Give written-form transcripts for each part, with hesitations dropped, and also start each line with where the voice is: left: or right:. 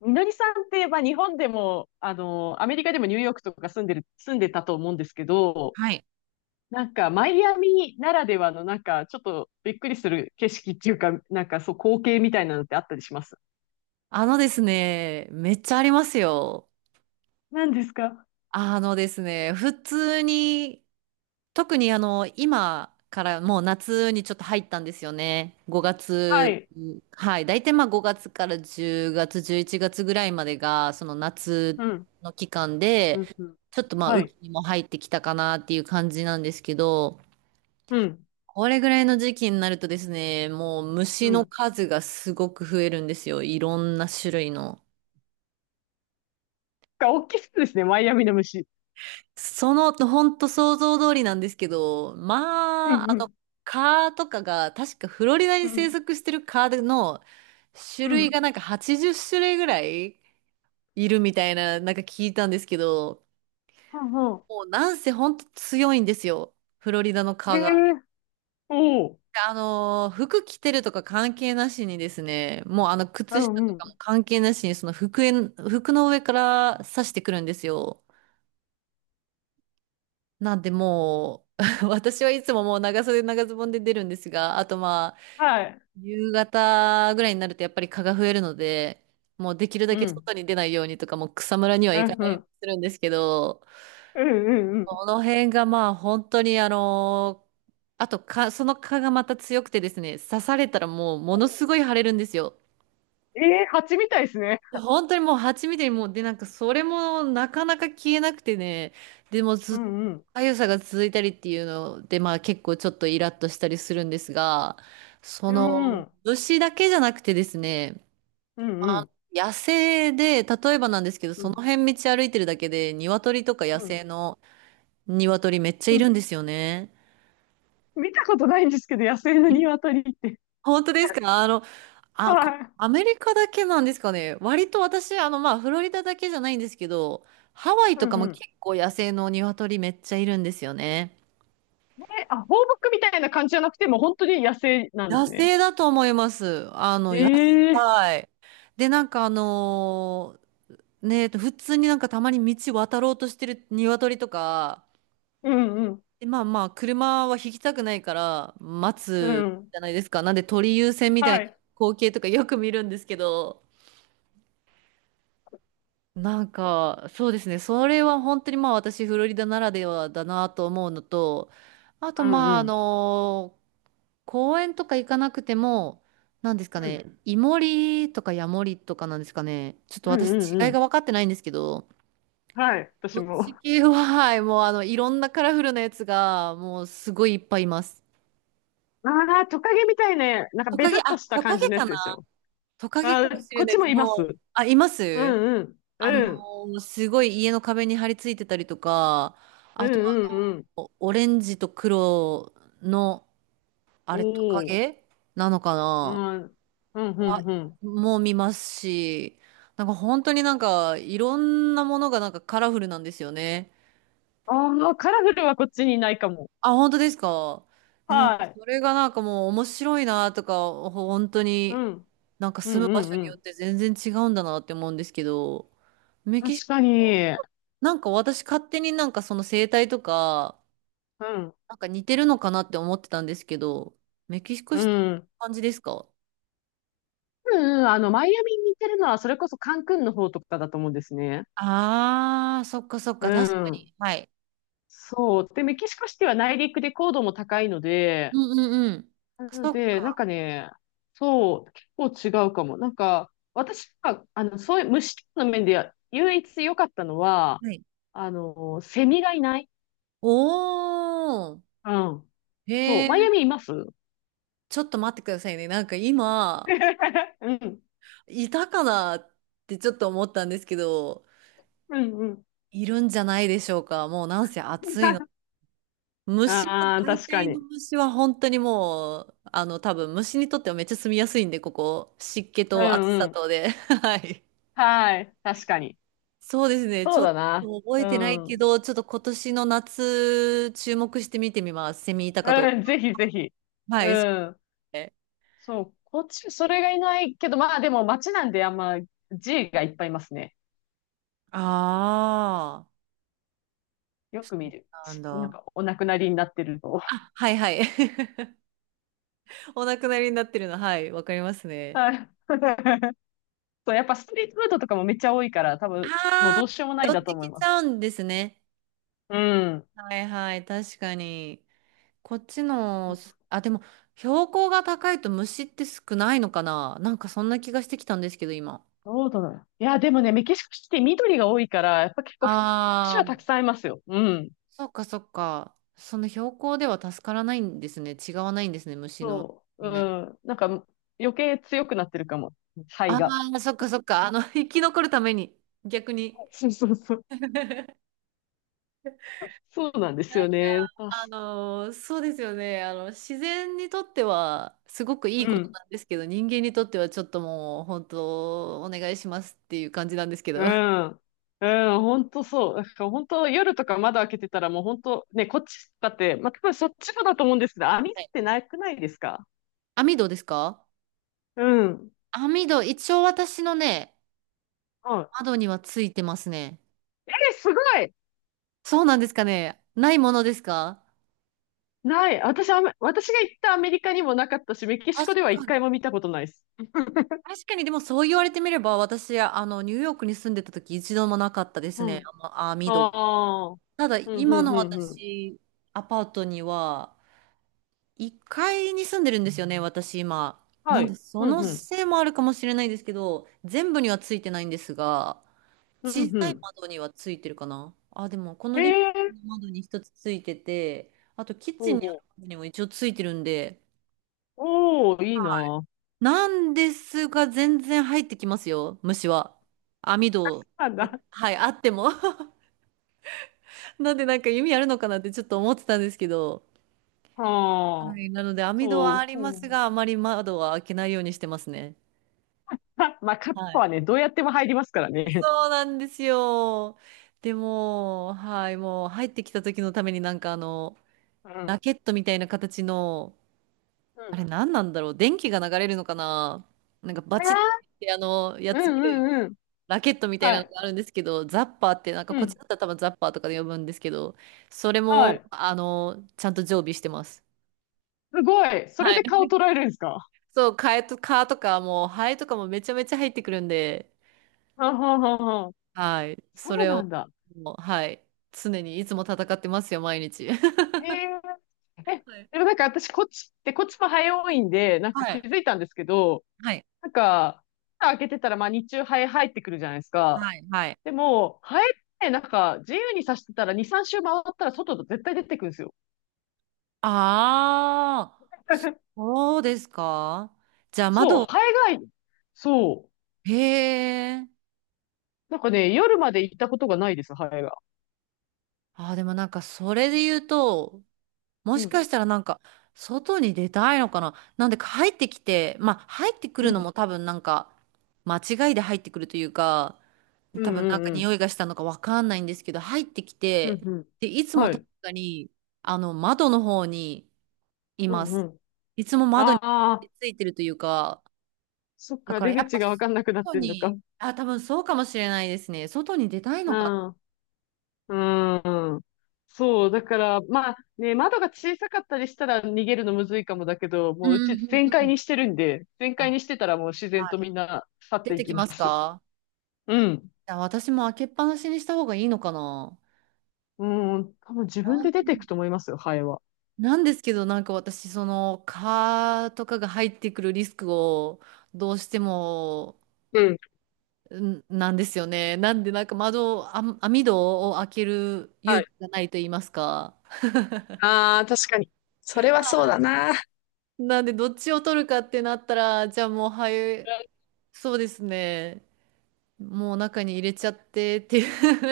left: みのりさんって、まあ、日本でも、アメリカでもニューヨークとか住んでたと思うんですけど、
right: はい。
left: なんか、マイアミならではの、なんか、ちょっとびっくりする景色っていうか、なんか、そう、光景みたいなのってあったりします？
right: あのですね、めっちゃありますよ。
left: 何ですか？
right: あのですね、普通に、特に今からもう夏にちょっと入ったんですよね。5
left: は
right: 月、
left: い。
right: はい。大体まあ5月から10月、11月ぐらいまでが、その夏
left: うん。
right: の期間
left: う
right: で、
left: ん。うん。
right: ちょっとまあ
left: は
right: 雨季
left: い。
right: にも入ってきたかなっていう感じなんですけど、
left: うん。
right: これぐらいの時期になるとですね、もう
left: う
right: 虫の
left: ん。
right: 数がすごく増えるんですよ。いろんな種類の。
left: が、大きそうですね、マイアミの虫。
right: その、ほんと想像通りなんですけど、
left: うん。うん。
right: 蚊とかが、確かフロリダに
left: う
right: 生
left: ん。
right: 息してる蚊の種
left: う
right: 類
left: ん。
right: がなんか80種類ぐらいいるみたいな、なんか聞いたんですけど、
left: ほうほ
right: もうなんせほんと強いんですよ、フロリダの
left: う。
right: 蚊
left: え
right: が。
left: え、おおう。
right: で、服着てるとか関係なしにですね、もうあの、
left: う
right: 靴下
left: ん
right: と
left: う
right: かも
left: ん。
right: 関係なしに、服の上から刺してくるんですよ。なんでもう、私はいつももう長袖長ズボンで出るんですが、あとまあ、
left: はい。
right: 夕方ぐらいになるとやっぱり蚊が増えるので、もうできるだ
left: う
right: け
left: ん。
right: 外に出ないようにとか、もう草むらには
left: う
right: 行か
left: ん
right: な
left: う
right: いように
left: ん。
right: するんですけど、
left: うんうんうん。
right: この辺がまあ本当にあの、あと蚊、その蚊がまた強くてですね、刺されたらもうもの
left: ほ
right: すごい腫れるんですよ。
left: う、ええー、蜂みたいですね。
right: いや本当にもう蜂みたいに、もうでなんかそれもなかなか消えなくてね、でもず
left: う
right: っと
left: んうん。
right: 痒さが続いたりっていうので、まあ結構ちょっとイラッとしたりするんですが、そ
left: うんう
right: の
left: ん
right: 虫だけじゃなくてですね、
left: うんう
right: あ
left: ん。
right: 野生で例えばなんですけど、
left: う
right: その
left: ん、
right: 辺道歩いてるだけで鶏とか野
left: うん。
right: 生 の鶏めっちゃ
left: う
right: い
left: ん、
right: るんですよね。
left: 見たことないんですけど、野生の鶏って。
right: 本当です か。
left: はい。
right: アメリカだけなんですかね。割と私、フロリダだけじゃないんですけど、ハワイ
left: う
right: と
left: ん
right: かも
left: う
right: 結
left: ん。
right: 構野生の鶏めっちゃいるんですよね。
left: え、あ、放牧みたいな感じじゃなくて、もう本当に野生なんで
right: 野
left: すね。
right: 生だと思います。
left: へ
right: 野
left: え。
right: 菜。で、普通になんかたまに道渡ろうとしてる鶏とか、
left: うんうん。
right: で、まあ、車は引きたくないから待
left: う
right: つ
left: ん。
right: じゃないですか。なんで鳥優先みたい
left: は
right: な
left: い。
right: 光景とかよく見るんですけど、なんか、そうですね。それは本当にまあ私、フロリダならではだなと思うのと、あと
left: うん
right: ま
left: う
right: あ、あ
left: ん。
right: の、公園とか行かなくても、なんですか
left: うん。
right: ね、イモリとかヤモリとかなんですかね。ちょっと
left: うんうん
right: 私、
left: う
right: 違い
left: ん。
right: が分かってないんですけど、
left: はい。私
right: そっち
left: も。
right: 系は、はい、もうあの、いろんなカラフルなやつが、もうすごいいっぱいいます。
left: ああ、トカゲみたいな、なんかベタっとした
right: トカ
left: 感じ
right: ゲ
left: のや
right: か
left: つでし
right: な、
left: ょ。
right: トカゲ
left: あ
right: か
left: あ、
right: もしれ
left: こっ
right: ない
left: ち
right: で
left: も
right: す。
left: いま
right: も
left: す。
right: う、
left: う
right: あ、います。
left: んうん。うん。
right: すごい家の壁に張り付いてたりとか、
left: う
right: あ
left: ん
right: と
left: うんうん。
right: オレンジと黒の、あ
left: お
right: れ、トカ
left: お。
right: ゲなのか
left: う
right: な、
left: ん。うん
right: は
left: うんうん。
right: もう見ますし、なんか本当になんかいろんなものがなんかカラフルなんですよね。
left: ああ、カラフルはこっちにいないかも。
right: あ、本当ですか。なん
left: は
right: か
left: い。
right: それがなんかもう面白いなとか、本当
left: う
right: に
left: ん。
right: なんか
left: う
right: 住む場
left: ん
right: 所
left: う
right: によっ
left: ん
right: て全然違うんだなって思うんですけど、メ
left: うん。
right: キシ
left: 確
right: コ、
left: かに。
right: なんか私勝手になんかその生態とか、
left: うん。
right: なんか似てるのかなって思ってたんですけど、メキシコ
left: う
right: シティって
left: ん。
right: 感じですか。
left: うんうん、マイアミに似てるのは、それこそカンクンの方とかだと思うんですね。
right: ああ、そっかそっ
left: う
right: か、確か
left: ん。
right: に。はい。
left: そう。で、メキシコシティは内陸で高度も高いので、
right: うんうんうん。
left: なの
right: そっ
left: で、なん
right: か。
left: かね、そう、結構違うかも。なんか、私が、そういう虫の面で唯一良かったのは、
right: はい。
left: セミがいない。
right: おー。
left: うん、そ
right: へ
left: う。
right: え、
left: マイアミいます？
right: ちょっと待ってくださいね。なんか今、
left: うん。
right: いたかなってちょっと思ったんですけど、
left: うんうん。
right: いるんじゃないでしょうか。もうなんせ暑いの。虫は、
left: ああ、
right: 大
left: 確か
right: 体
left: に。
right: の虫は本当にもう、多分虫にとってはめっちゃ住みやすいんで、ここ。湿気
left: う
right: と
left: ん
right: 暑
left: う
right: さ
left: ん。
right: とで。はい。
left: はい。確かに。
right: そうですね。ち
left: そう
right: ょっ
left: だな。
right: と覚え
left: う
right: てないけ
left: ん。
right: ど、ちょっと今年の夏、注目して見てみます。セミいたかどう
left: うん、
right: か。
left: ぜひぜひ。
right: は
left: う
right: い。
left: ん。そう。こっち、それがいないけど、まあでも街なんであんま G がいっぱいいますね。
right: ああ、
left: よ
right: そ
left: く見
right: う
left: る。
right: なん
left: しなん
right: だ。
left: かお亡くなりになってると。
right: あ、はいはい。お亡くなりになってるの、はい、わかります ね。
left: はい。そう、やっぱストリートフードとかもめっちゃ多いから、多分もう
right: ああ、
left: どうしようもない
right: 寄
left: ん
right: っ
left: だと
right: て
left: 思い
right: きち
left: ま
right: ゃう
left: す。
right: んですね。
left: うん。
right: はいはい、確かに。こっちの、あ、でも、標高が高いと虫って少ないのかな、なんかそんな気がしてきたんですけど、今。
left: どうだろう。いや、でもね、メキシコシティ緑が多いから、やっぱ結構普通、虫
right: あ、
left: はたくさんいますよ。うん。
right: そっかそっか。その標高では助からないんですね。違わないんですね、虫の。
left: そう。
right: い
left: う
right: ない。
left: ん。なんか、余計強くなってるかも。肺
right: あ
left: が。
right: あ、そっかそっか。生き残るために、逆に。
left: そうそうそう。そうなんです
right: なん
left: よ
right: か、
left: ね。
right: そうですよね。自然にとっては、すごくいい
left: う
right: こと
left: ん。
right: なんですけど、人間にとってはちょっともう、本当、お願いしますっていう感じなんですけど。
left: う
right: は
left: ん。うん、本当そう。だから本当夜とか窓開けてたらもう本当ね、こっちだって、まあ、多分そっちもだと思うんですけど、網っ
right: い。
left: てなくないですか？
right: 網戸ですか。
left: うん。うん。
right: 網戸、一応私のね、窓にはついてますね。
left: えー、すごい、
right: そうなんですかね。ないものですか。
left: ない。私、私が行ったアメリカにもなかったし、メキシ
right: 確
left: コでは一
right: か
left: 回
right: に。
left: も見たことないです。
right: 確かに、でもそう言われてみれば、私、ニューヨークに住んでた時一度もなかったです
left: う
right: ね、
left: ん。
right: 網戸。
left: ああ。
right: ただ、
left: うん、
right: 今
left: うん、
right: の
left: うん、うん。
right: 私、アパートには、1階に住んでるんですよね、私今。な
left: は
right: んで、
left: い。
right: そ
left: うん、
right: の
left: うん。
right: せいもあるかもしれないですけど、全部にはついてないんですが、
left: う
right: 小
left: ん、う
right: さい
left: ん。
right: 窓にはついてるかな。あ、でも、この
left: へ
right: リビ
left: え。
right: ングの窓に一つついてて、あと、キッチ
left: ほう
right: ンにある
left: ほ
right: 窓にも一応ついてるんで、
left: う。おー、いいな。
right: なんですが、全然入ってきますよ、虫は。網戸、
left: あ、な、
right: はい、あっても。なんでなんか意味あるのかなってちょっと思ってたんですけど。
left: は
right: は
left: あ。
right: い、なので網戸
left: そ
right: はあ
left: う、
right: りま
left: ほう。
right: すが、あまり窓は開けないようにしてますね。
left: は、まあ、カッ
right: は
left: プ
right: い。
left: はね、どうやっても入りますからね。
right: そうなんですよ。でも、はい、もう入ってきた時のために、
left: うん。
right: ラケットみたいな形の、
left: う
right: あ
left: ん。
right: れ何なんだろう、電気が流れるのかな、なんかバチってや
left: う
right: つ切
left: ん
right: る
left: うんうん。
right: ラケットみたい
left: は
right: なの
left: い。
right: があるんですけど、ザッパーって、なんか
left: う
right: こっち
left: ん。
right: だったら多分ザッパーとかで呼ぶんですけど、それ
left: は
right: も、
left: い。
right: ちゃんと常備してます。
left: すごい。それ
right: は
left: で顔
right: い。
left: 捉えるんですか？
right: そう、カとかもう、ハエとかもめちゃめちゃ入ってくるんで、
left: はんはんはんはん、
right: はい。そ
left: そう
right: れ
left: な
right: を、
left: んだ。
right: もう、はい。常にいつも戦ってますよ、毎日。
left: へえ。え、
right: はい。
left: でもなんか私、こっちって、こっちも早いんで、なん
right: は
left: か気
right: い。
left: づいたんですけど、
right: はい。
left: なんか、蓋開けてたら、まあ日中ハエ入ってくるじゃないですか。
right: はい。はい。
left: でも、ハエってなんか自由に刺してたら2、3周回ったら外と絶対出てくるんですよ。
right: ああ、そうですか。じゃあ
left: そう、
right: 窓、
left: ハエが、そう。
right: へえ。
left: なんかね、夜まで行ったことがないです、ハエが。
right: ああ、でもなんかそれで言うと、も
left: う
right: し
left: ん。
right: かしたらなんか、外に出たいのかな、なんでか入ってきて、まあ入ってく
left: う
right: るのも
left: ん。
right: 多分なんか、間違いで入ってくるというか、
left: う
right: 多
left: ん
right: 分
left: う
right: なんか
left: んうん。
right: 匂いがしたのかわかんないんですけど、入ってき
left: うん
right: て、
left: うん。
right: で、いつも
left: は
right: 確
left: い。
right: かに、窓の方にい
left: う
right: ま
left: んう
right: す。
left: ん。
right: いつも窓に張
left: あ
right: り
left: あ、
right: 付いてるというか、
left: そっ
right: だ
left: か、
right: から
left: 出
right: やっ
left: 口
right: ぱ
left: がわかんなくなっ
right: 外
left: てんのか。
right: に、あ、多分そうかもしれないですね。外に出たい
left: う
right: のか。
left: ん。うん。そう、だから、まあね、窓が小さかったりしたら逃げるのむずいかもだけど、
right: う
left: も
right: ん
left: ううち
right: うん
left: 全
right: うんう
left: 開
right: ん。
left: にしてるんで、全開に
right: あ、
left: してたらもう自然
right: は
left: と
right: い。
left: みんな去っ
right: 出
left: てい
right: て
left: き
right: きま
left: ま
right: す
left: す。
right: か。
left: うん。
right: あ、私も開けっぱなしにした方がいいのかな。
left: うん、多分自
right: な
left: 分
right: ん
left: で出ていくと思いますよ、ハエは。
right: なんですけど、なんか私、その、蚊とかが入ってくるリスクを、どうしても、
left: うん。
right: なんですよね。なんで、なんか窓を、あ、網戸を開ける
left: は
right: 勇
left: い。
right: 気がないと言いますか。
left: ああ、確かに。
right: はい。なんで、どっちを取るかってなったら、じゃあもう、は
left: う
right: い、
left: ん、
right: そうですね。もう中に入れちゃってっていう。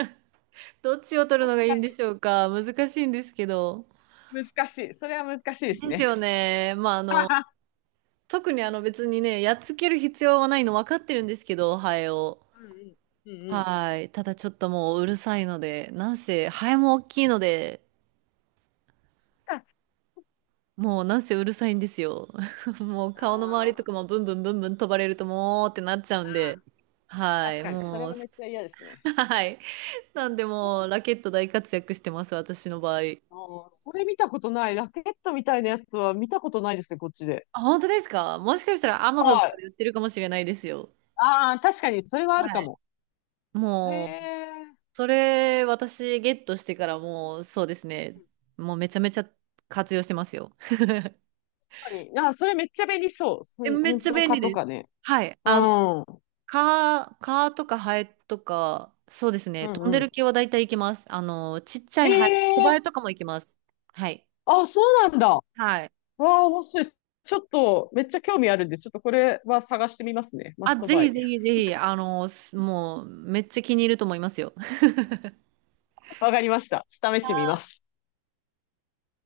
right: どっちを取る
left: 確
right: のがい
left: か
right: いんでしょうか。難しいんですけど。
left: に。難しい。それは難しいです
right: です
left: ね。
right: よね。特に別にね、やっつける必要はないの分かってるんですけど、ハエを。
left: うんうん。うんうん。
right: はい。ただちょっともううるさいので、なんせ、ハエも大きいので、もうなんせうるさいんですよ。もう顔の周りとか
left: あ
right: もブンブンブンブン飛ばれるともうってなっちゃうんで、
left: あ、
right: は
left: 確
right: い。
left: かに。それ
right: もう、
left: はめっちゃ嫌ですね。
right: はい。なんでもうラケット大活躍してます、私の場合。
left: あー、それ見たことない。ラケットみたいなやつは見たことないですね、こっちで。
right: あ、本当ですか。もしかしたら Amazon と
left: は
right: か
left: い。
right: で売ってるかもしれないですよ。
left: ああ、確かに、それはある
right: は
left: か
right: い。
left: も。へ
right: もう、
left: え、
right: それ、私、ゲットしてからもう、そうですね。もうめちゃめちゃ活用してますよ。
left: 確かに。あー、それめっちゃ便利そう。そ
right: え、
left: ん、
right: めっ
left: 本
right: ちゃ
left: 当
right: 便
left: か
right: 利
left: と
right: で
left: か
right: す。
left: ね。
right: はい。
left: う
right: あの、
left: ん。うん
right: カーとかハエとか、そうです
left: う
right: ね。飛んでる
left: ん。
right: 系は大体行けます。ちっちゃ
left: へ
right: いハエ、小ハ
left: え、
right: エとかも行けます。はい。
left: あ、そうなんだ。
right: はい。
left: わあ、面白い。ちょっと、めっちゃ興味あるんで、ちょっとこれは探してみますね。マ
right: あ、
left: スト
right: ぜ
left: バ
right: ひ
left: イ。
right: ぜひぜひ、もう、めっちゃ気に入ると思いますよ。
left: わかりました。試してみ ます。